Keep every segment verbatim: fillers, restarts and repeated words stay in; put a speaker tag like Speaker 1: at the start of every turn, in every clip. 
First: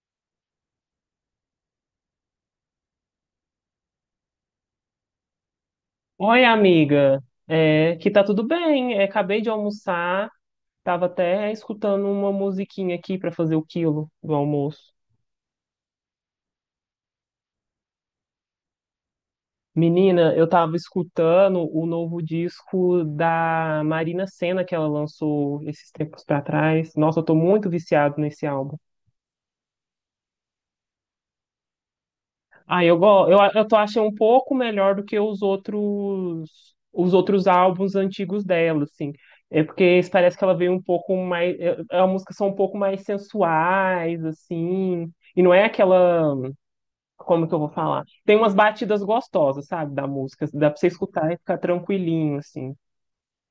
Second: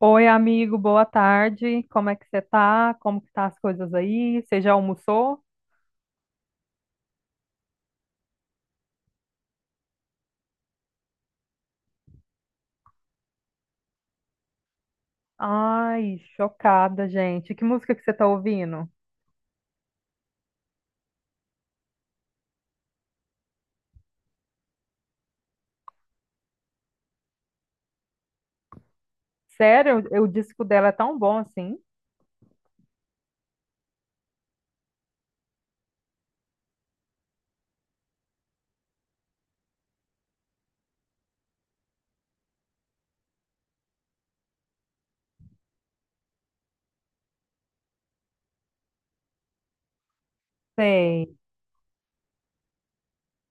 Speaker 1: Oi, amigo, boa tarde. Como é que você tá? Como que tá as coisas aí? Você já almoçou?
Speaker 2: Oi, amiga. É, que tá tudo bem. É, acabei de almoçar. Tava até escutando uma musiquinha aqui pra fazer o quilo do almoço.
Speaker 1: Ai, chocada, gente. Que música que você tá ouvindo?
Speaker 2: Menina, eu tava escutando o novo disco da Marina Sena que ela lançou esses tempos pra trás. Nossa, eu tô muito viciado nesse álbum.
Speaker 1: Sério, o disco dela é tão bom assim?
Speaker 2: Ah, eu, go- eu, a- eu tô achando um pouco melhor do que os outros os outros álbuns antigos dela, assim. É porque esse parece que ela veio um pouco mais. é- é- As músicas são um pouco mais sensuais, assim. E não é aquela. Como que eu vou falar? Tem umas batidas gostosas, sabe, da música. Dá pra você escutar
Speaker 1: Sei.
Speaker 2: e ficar tranquilinho, assim.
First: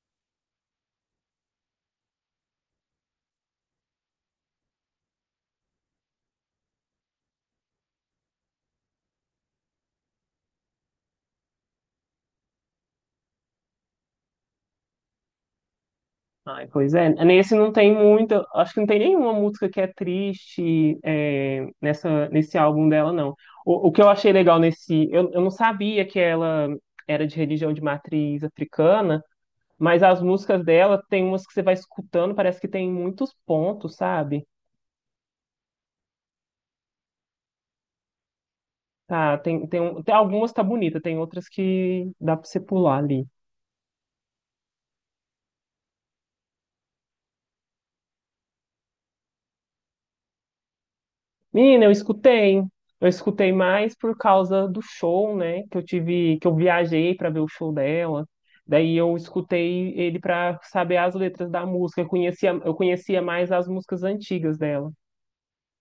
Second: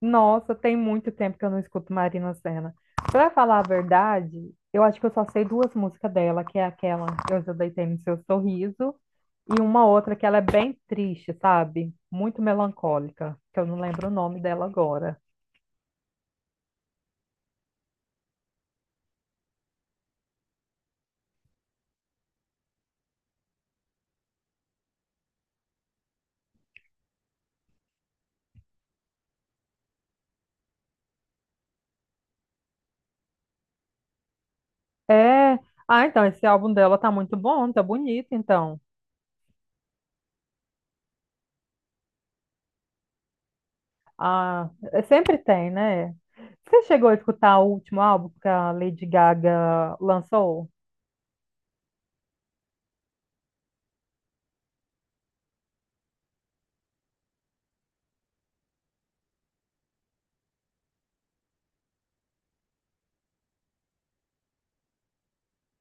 Speaker 1: Nossa, tem muito tempo que eu não escuto Marina Sena. Pra falar a verdade, eu acho que eu só sei duas músicas dela, que é aquela Eu Já Deitei no Seu Sorriso, e uma outra que ela é bem triste, sabe? Muito melancólica, que eu não lembro o nome dela agora.
Speaker 2: Ai, pois é, nesse não tem muita, acho que não tem nenhuma música que é triste é, nessa, nesse álbum dela, não. O, o que eu achei legal nesse, eu, eu não sabia que ela era de religião de matriz africana, mas as músicas dela tem umas que você vai escutando, parece que tem muitos pontos, sabe?
Speaker 1: É. Ah, então, esse álbum dela tá muito bom, tá bonito, então.
Speaker 2: Tá, tem, tem, um- tem algumas tá bonita, tem outras que dá pra você pular ali.
Speaker 1: Ah, é- sempre tem, né? Você chegou a escutar o último álbum que a Lady Gaga lançou?
Speaker 2: Menina, eu escutei. Eu escutei mais por causa do show, né? Que eu tive, que eu viajei para ver o show dela. Daí eu escutei ele para saber as letras da música. Eu conhecia, eu conhecia mais as músicas antigas dela.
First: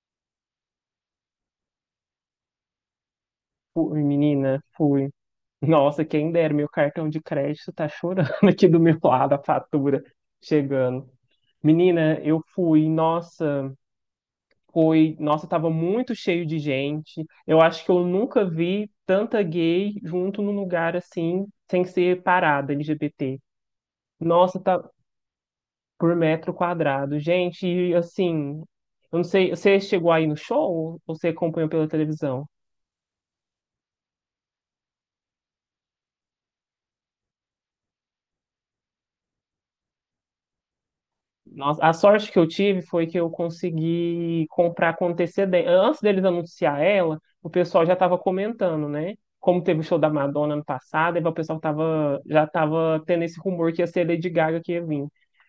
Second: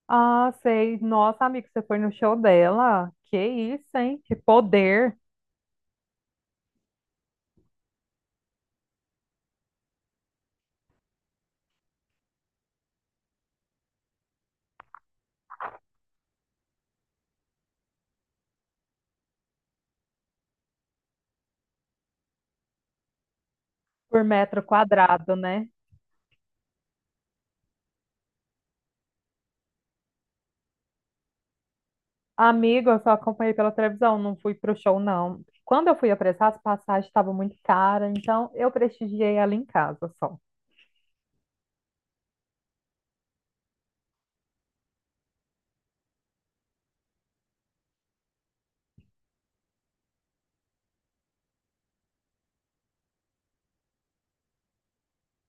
Speaker 1: Ah, sei. Nossa, amigo, você foi no show dela? Que isso,
Speaker 2: Fui,
Speaker 1: hein? Que
Speaker 2: menina, fui.
Speaker 1: poder
Speaker 2: Nossa, quem dera, meu cartão de crédito tá chorando aqui do meu lado, a fatura chegando. Menina, eu fui, nossa. Foi, nossa, tava muito cheio de gente. Eu acho que eu nunca vi tanta gay junto num lugar assim, sem ser parada L G B T.
Speaker 1: por
Speaker 2: Nossa,
Speaker 1: metro
Speaker 2: tá
Speaker 1: quadrado, né?
Speaker 2: por metro quadrado. Gente, e, assim, eu não sei, você chegou aí no show ou você acompanhou pela televisão?
Speaker 1: Amigo, eu só acompanhei pela televisão, não fui pro show, não. Quando eu fui apressar, as passagens estavam muito caras, então eu prestigiei ela em casa só.
Speaker 2: Nossa, a sorte que eu tive foi que eu consegui comprar com antecedência. Antes deles anunciar ela, o pessoal já estava comentando, né? Como teve o show da Madonna ano passado, aí o pessoal tava, já estava tendo esse rumor que ia ser Lady Gaga que ia vir.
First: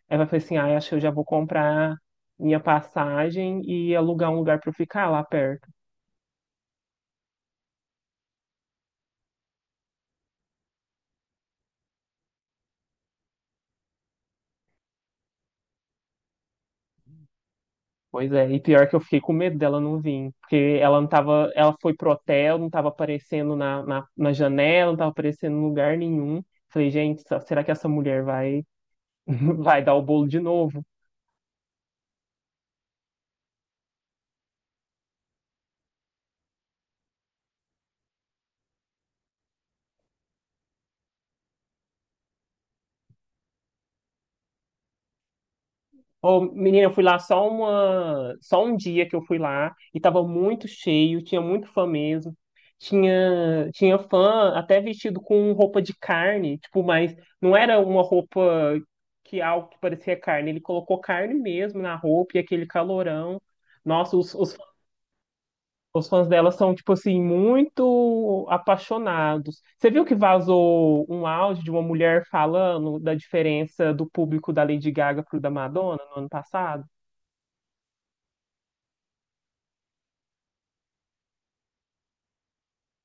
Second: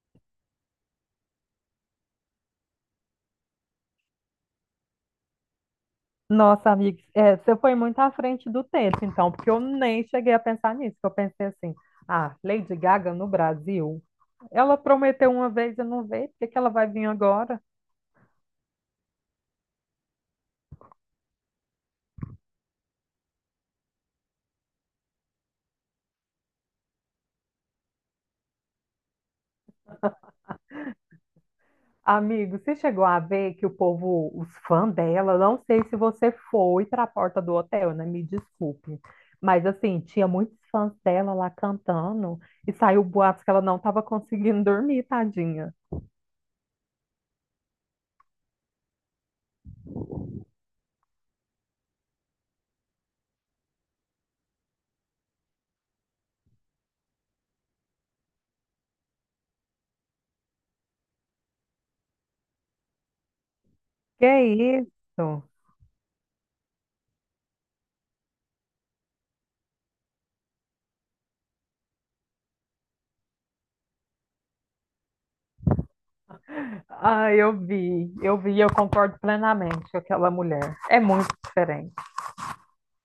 Speaker 2: Aí eu falei assim, ah, acho que eu já vou comprar minha passagem e alugar um lugar para eu ficar lá perto.
Speaker 1: Nossa, amiga, é, você foi muito à frente do tempo, então, porque eu nem cheguei a pensar nisso, que eu pensei assim, ah, Lady Gaga no Brasil, ela prometeu uma vez e não veio, por que que ela vai vir agora?
Speaker 2: Pois é, e pior que eu fiquei com medo dela não vir, porque ela não tava, ela foi pro hotel, não tava aparecendo na, na, na janela, não tava aparecendo em lugar nenhum. Falei, gente, será que essa mulher vai, vai dar o bolo de novo?
Speaker 1: Amigo, você chegou a ver que o povo, os fãs dela, não sei se você foi para a porta do hotel, né? Me desculpe. Mas assim, tinha muitos fãs dela lá cantando, e saiu boatos que ela não estava conseguindo dormir, tadinha.
Speaker 2: Ô, menina, eu fui lá só uma, só um dia que eu fui lá e tava muito cheio, tinha muito fã mesmo. Tinha, tinha fã até vestido com roupa de carne, tipo, mas não era uma roupa que algo que parecia carne, ele colocou carne mesmo na roupa e aquele calorão. Nossa,
Speaker 1: Que
Speaker 2: os, os,
Speaker 1: isso?
Speaker 2: os fãs dela são, tipo assim, muito apaixonados. Você viu que vazou um áudio de uma mulher falando da diferença do público da Lady Gaga pro da Madonna no ano passado?
Speaker 1: Ah, eu vi, eu vi, eu concordo plenamente com aquela mulher. É muito diferente.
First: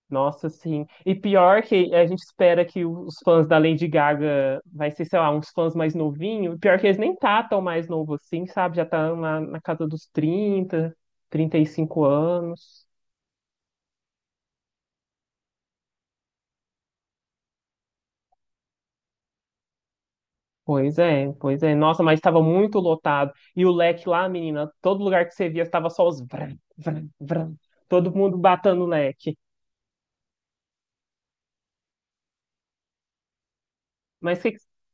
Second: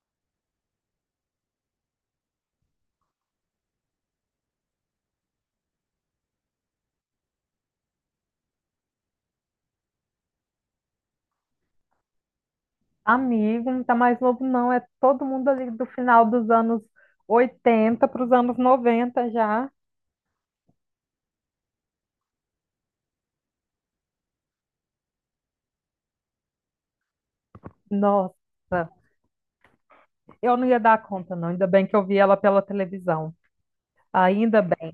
Speaker 2: Nossa, sim. E pior que a gente espera que os fãs da Lady Gaga vai ser, sei lá, uns fãs mais novinhos. Pior que eles nem tá tão mais novo assim, sabe? Já tá na, na casa dos trinta, trinta e cinco anos.
Speaker 1: Amigo, não tá mais novo, não. É todo mundo ali do final dos anos oitenta para os anos noventa já.
Speaker 2: Pois é, pois é. Nossa, mas estava muito lotado. E o leque lá, menina, todo lugar que você via estava só os vram, vram, vram. Todo mundo
Speaker 1: Nossa,
Speaker 2: batendo o leque.
Speaker 1: Eu não ia dar conta, não. Ainda bem que eu vi ela pela televisão.
Speaker 2: Mas que, que-
Speaker 1: Ainda bem.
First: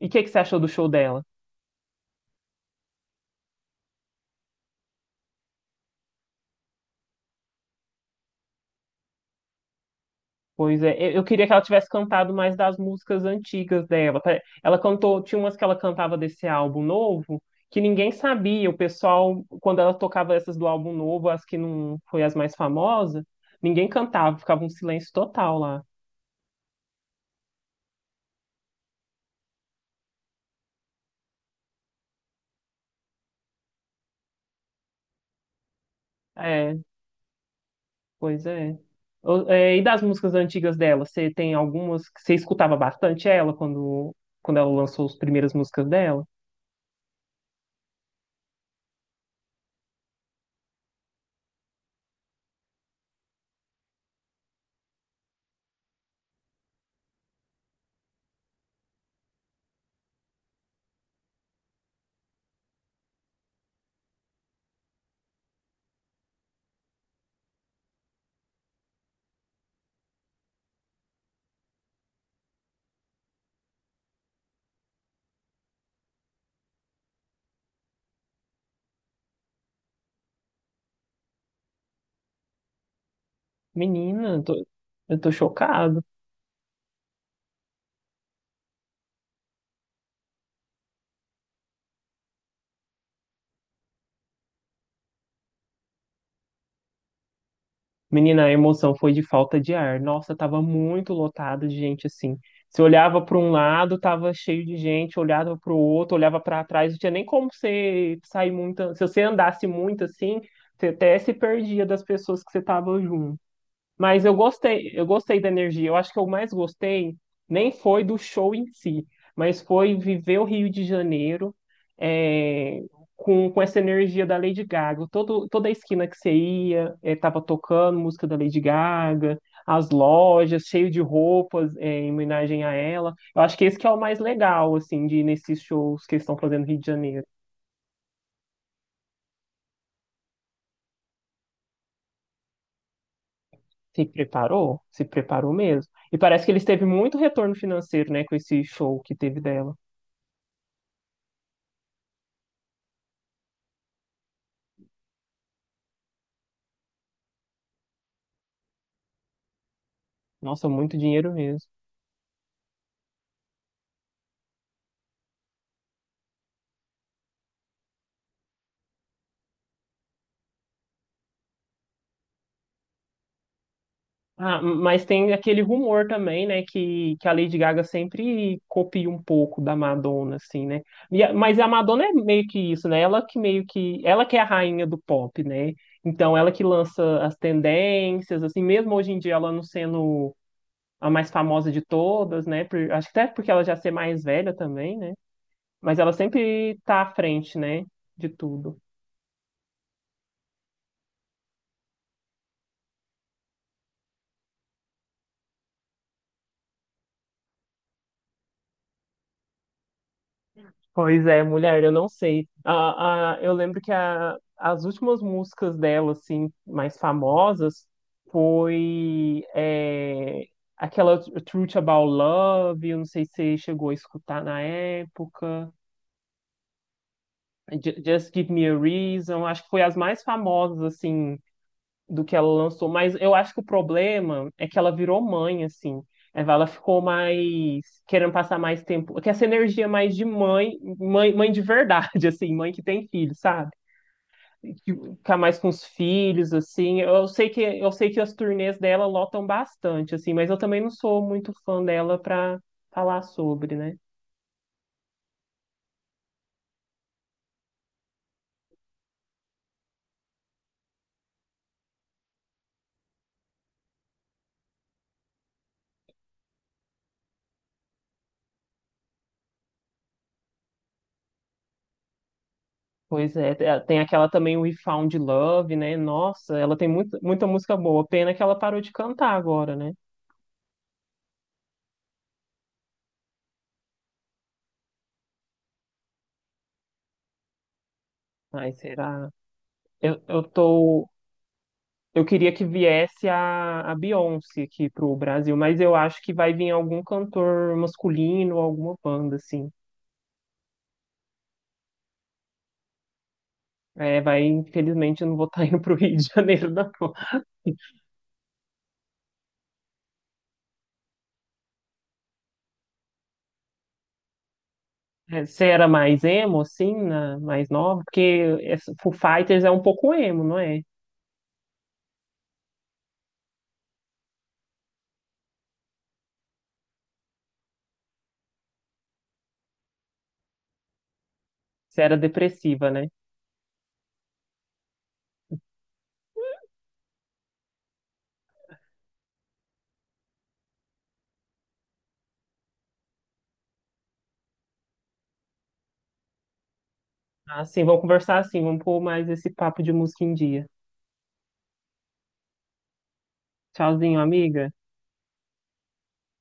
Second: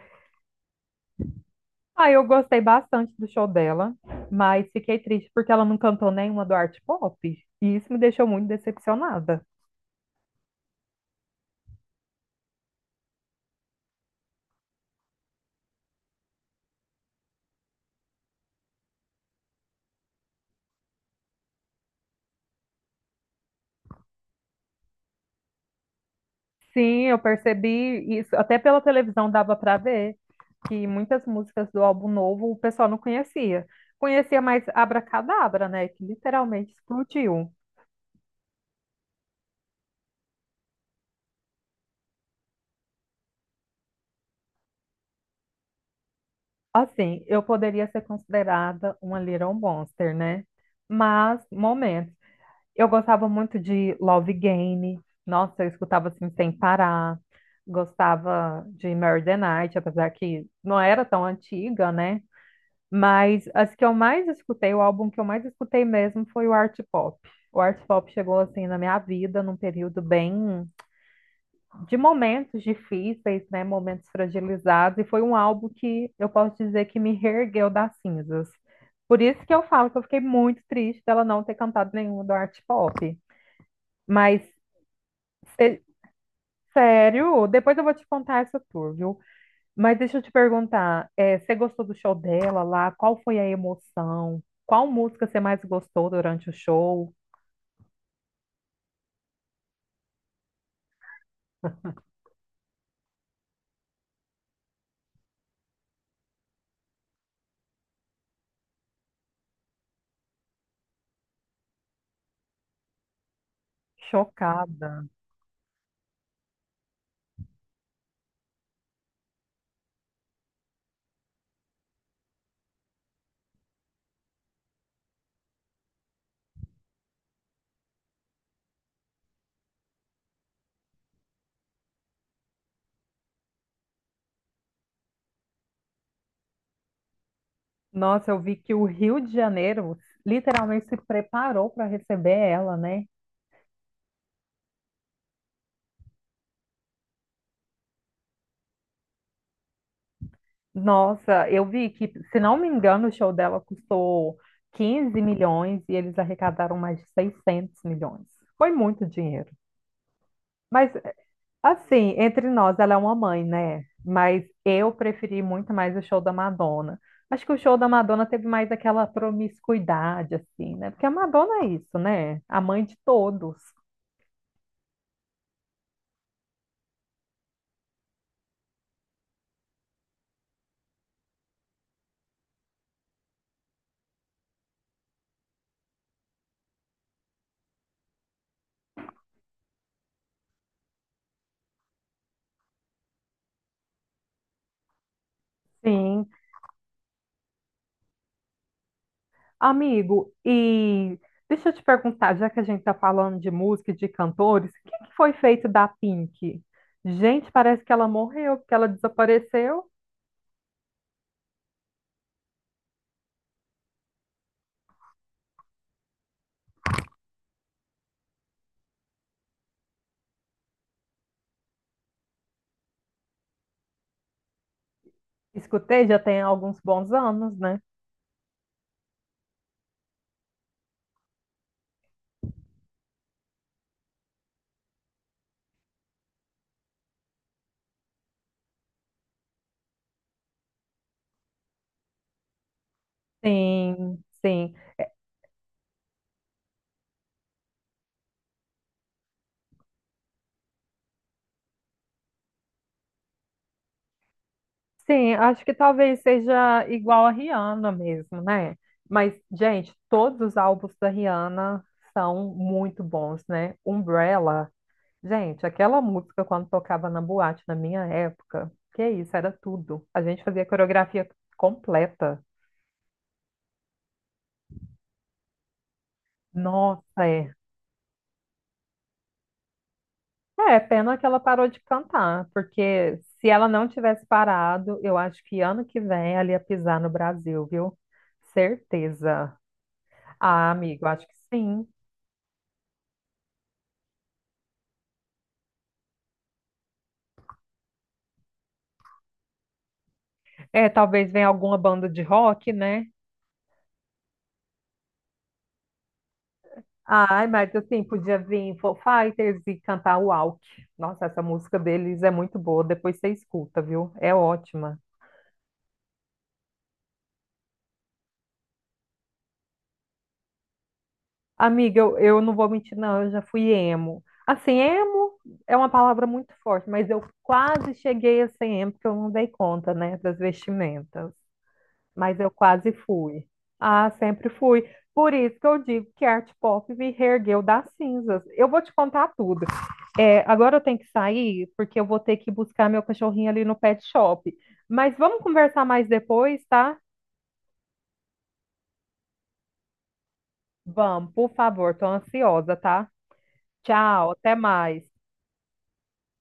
Speaker 2: e o que, que você achou do show dela?
Speaker 1: Ah, eu gostei bastante do show dela, mas fiquei triste porque ela não cantou nenhuma do art pop. E isso me deixou muito decepcionada.
Speaker 2: Pois é, eu eu queria que ela tivesse cantado mais das músicas antigas dela. Pare- Ela cantou, tinha umas que ela cantava desse álbum novo que ninguém sabia. O pessoal, quando ela tocava essas do álbum novo, as que não foi as mais famosas, ninguém cantava, ficava um silêncio total lá.
Speaker 1: Sim, eu percebi isso. Até pela televisão dava para ver que muitas músicas do álbum novo o pessoal não conhecia. Conhecia mais Abracadabra, né? Que literalmente
Speaker 2: É,
Speaker 1: explodiu.
Speaker 2: pois é. O- é, E das músicas antigas dela, você tem algumas que você escutava bastante ela quando, quando ela lançou as primeiras músicas dela?
Speaker 1: Assim, eu poderia ser considerada uma Little Monster, né? Mas, momento, eu gostava muito de Love Game. Nossa, eu escutava assim sem parar. Gostava de Mary the Night, apesar que não era tão antiga, né? Mas as que eu mais escutei, o álbum que eu mais escutei mesmo foi o Art Pop. O Art Pop chegou assim na minha vida num período bem de momentos difíceis, né? Momentos fragilizados, e foi um álbum que eu posso dizer que me reergueu das cinzas. Por isso que eu falo que eu fiquei muito triste dela não ter cantado nenhuma do Art Pop.
Speaker 2: Menina,
Speaker 1: Mas
Speaker 2: eu tô, eu tô
Speaker 1: é,
Speaker 2: chocado.
Speaker 1: Sério? Depois eu vou te contar essa tour, viu? Mas deixa eu te perguntar, é, você gostou do show dela lá? Qual foi a emoção? Qual música você mais gostou durante o show?
Speaker 2: Menina, a emoção foi de falta de ar. Nossa, tava muito lotado de gente assim. Você olhava para um lado, tava cheio de gente, olhava para o outro, olhava para trás, não tinha nem como você sair muito. Se você andasse muito assim, você até se perdia das pessoas que você tava junto. Mas eu gostei, eu
Speaker 1: Chocada.
Speaker 2: gostei da energia. Eu acho que eu mais gostei nem foi do show em si, mas foi viver o Rio de Janeiro é, com, com essa energia da Lady Gaga. Todo, toda a esquina que você ia, é, tava tocando música da Lady Gaga, as lojas cheio de roupas é, em homenagem a ela. Eu acho que esse que é o mais legal, assim, de ir nesses shows que eles estão fazendo no Rio de Janeiro.
Speaker 1: Nossa, eu vi que o Rio de Janeiro literalmente se preparou para receber ela, né?
Speaker 2: Se preparou? Se preparou mesmo. E parece que eles teve muito retorno financeiro, né, com esse show que teve dela.
Speaker 1: Nossa, eu vi que, se não me engano, o show dela custou 15 milhões e eles arrecadaram mais de 600 milhões. Foi muito dinheiro.
Speaker 2: Nossa,
Speaker 1: Mas,
Speaker 2: muito dinheiro mesmo.
Speaker 1: assim, entre nós, ela é uma mãe, né? Mas eu preferi muito mais o show da Madonna. Acho que o show da Madonna teve mais aquela promiscuidade, assim, né? Porque a Madonna é isso, né? A mãe de todos.
Speaker 2: Ah, mas tem aquele rumor também, né, que, que a Lady Gaga sempre copia um pouco da Madonna, assim, né? E a- mas a Madonna é meio que isso, né? Ela que meio que, ela que é a rainha do pop, né? Então ela que lança as tendências, assim, mesmo hoje em dia ela não sendo a mais famosa de todas, né? Por- acho que até porque ela já ser mais velha também, né? Mas ela
Speaker 1: Sim,
Speaker 2: sempre tá à frente, né, de tudo.
Speaker 1: amigo, e deixa eu te perguntar, já que a gente tá falando de música e de cantores, o que que foi feito da Pink? Gente, parece que ela morreu, porque ela desapareceu.
Speaker 2: Pois é, mulher, eu não sei. A, a, eu lembro que a, as últimas músicas dela, assim, mais famosas, foi é, aquela Truth About Love, eu não sei se você chegou a escutar na época,
Speaker 1: Escutei, já tem alguns bons anos, né?
Speaker 2: Ju- Just Give Me a Reason, acho que foi as mais famosas, assim, do que ela lançou, mas eu acho que o problema é que ela virou mãe, assim. É, Ela ficou mais querendo passar mais tempo, que essa energia é mais de mãe, mãe, mãe de verdade, assim, mãe que tem filho, sabe?
Speaker 1: Sim, sim.
Speaker 2: Que Ficar mais com os filhos, assim. Eu sei que eu sei que as turnês dela lotam bastante, assim, mas eu também não sou muito fã dela pra falar sobre, né?
Speaker 1: Sim, acho que talvez seja igual a Rihanna mesmo, né? Mas, gente, todos os álbuns da Rihanna são muito bons, né? Umbrella. Gente, aquela música quando tocava na boate na minha época, que isso, era tudo. A gente fazia coreografia completa.
Speaker 2: Pois é, te- tem aquela também We Found Love, né? Nossa, ela tem
Speaker 1: Nossa,
Speaker 2: muita, muita
Speaker 1: é.
Speaker 2: música boa. Pena que ela parou de cantar agora, né?
Speaker 1: É, pena que ela parou de cantar, porque se ela não tivesse parado, eu acho que ano que vem ela ia pisar no Brasil, viu?
Speaker 2: Ai, será?
Speaker 1: Certeza.
Speaker 2: Eu, eu
Speaker 1: Ah, amigo,
Speaker 2: tô.
Speaker 1: acho que sim.
Speaker 2: Eu queria que viesse a, a Beyoncé aqui pro Brasil, mas eu acho que vai vir algum cantor masculino, alguma banda, assim.
Speaker 1: É, talvez venha alguma banda de rock, né?
Speaker 2: É, vai, infelizmente, eu não vou estar indo pro Rio de Janeiro, não.
Speaker 1: Ai, Marta, assim, podia vir Foo Fighters e cantar Walk. Nossa, essa música deles é muito boa, depois você escuta, viu? É ótima.
Speaker 2: É, Você era mais emo, assim, na, mais nova? Porque essa- Foo Fighters é um pouco emo, não é?
Speaker 1: Amiga, eu, eu não vou mentir, não, eu já fui emo. Assim, emo é uma palavra muito forte, mas eu quase cheguei a ser emo, porque eu não dei conta, né, das vestimentas.
Speaker 2: Você era
Speaker 1: Mas eu
Speaker 2: depressiva,
Speaker 1: quase
Speaker 2: né?
Speaker 1: fui. Ah, sempre fui. Por isso que eu digo que a arte pop me reergueu das cinzas. Eu vou te contar tudo. É, agora eu tenho que sair, porque eu vou ter que buscar meu cachorrinho ali no pet shop. Mas vamos conversar mais depois, tá?
Speaker 2: Assim, vamos conversar assim, vamos pôr mais esse papo de música em dia.
Speaker 1: Vamos, por favor, tô ansiosa, tá?
Speaker 2: Tchauzinho,
Speaker 1: Tchau, até
Speaker 2: amiga.
Speaker 1: mais.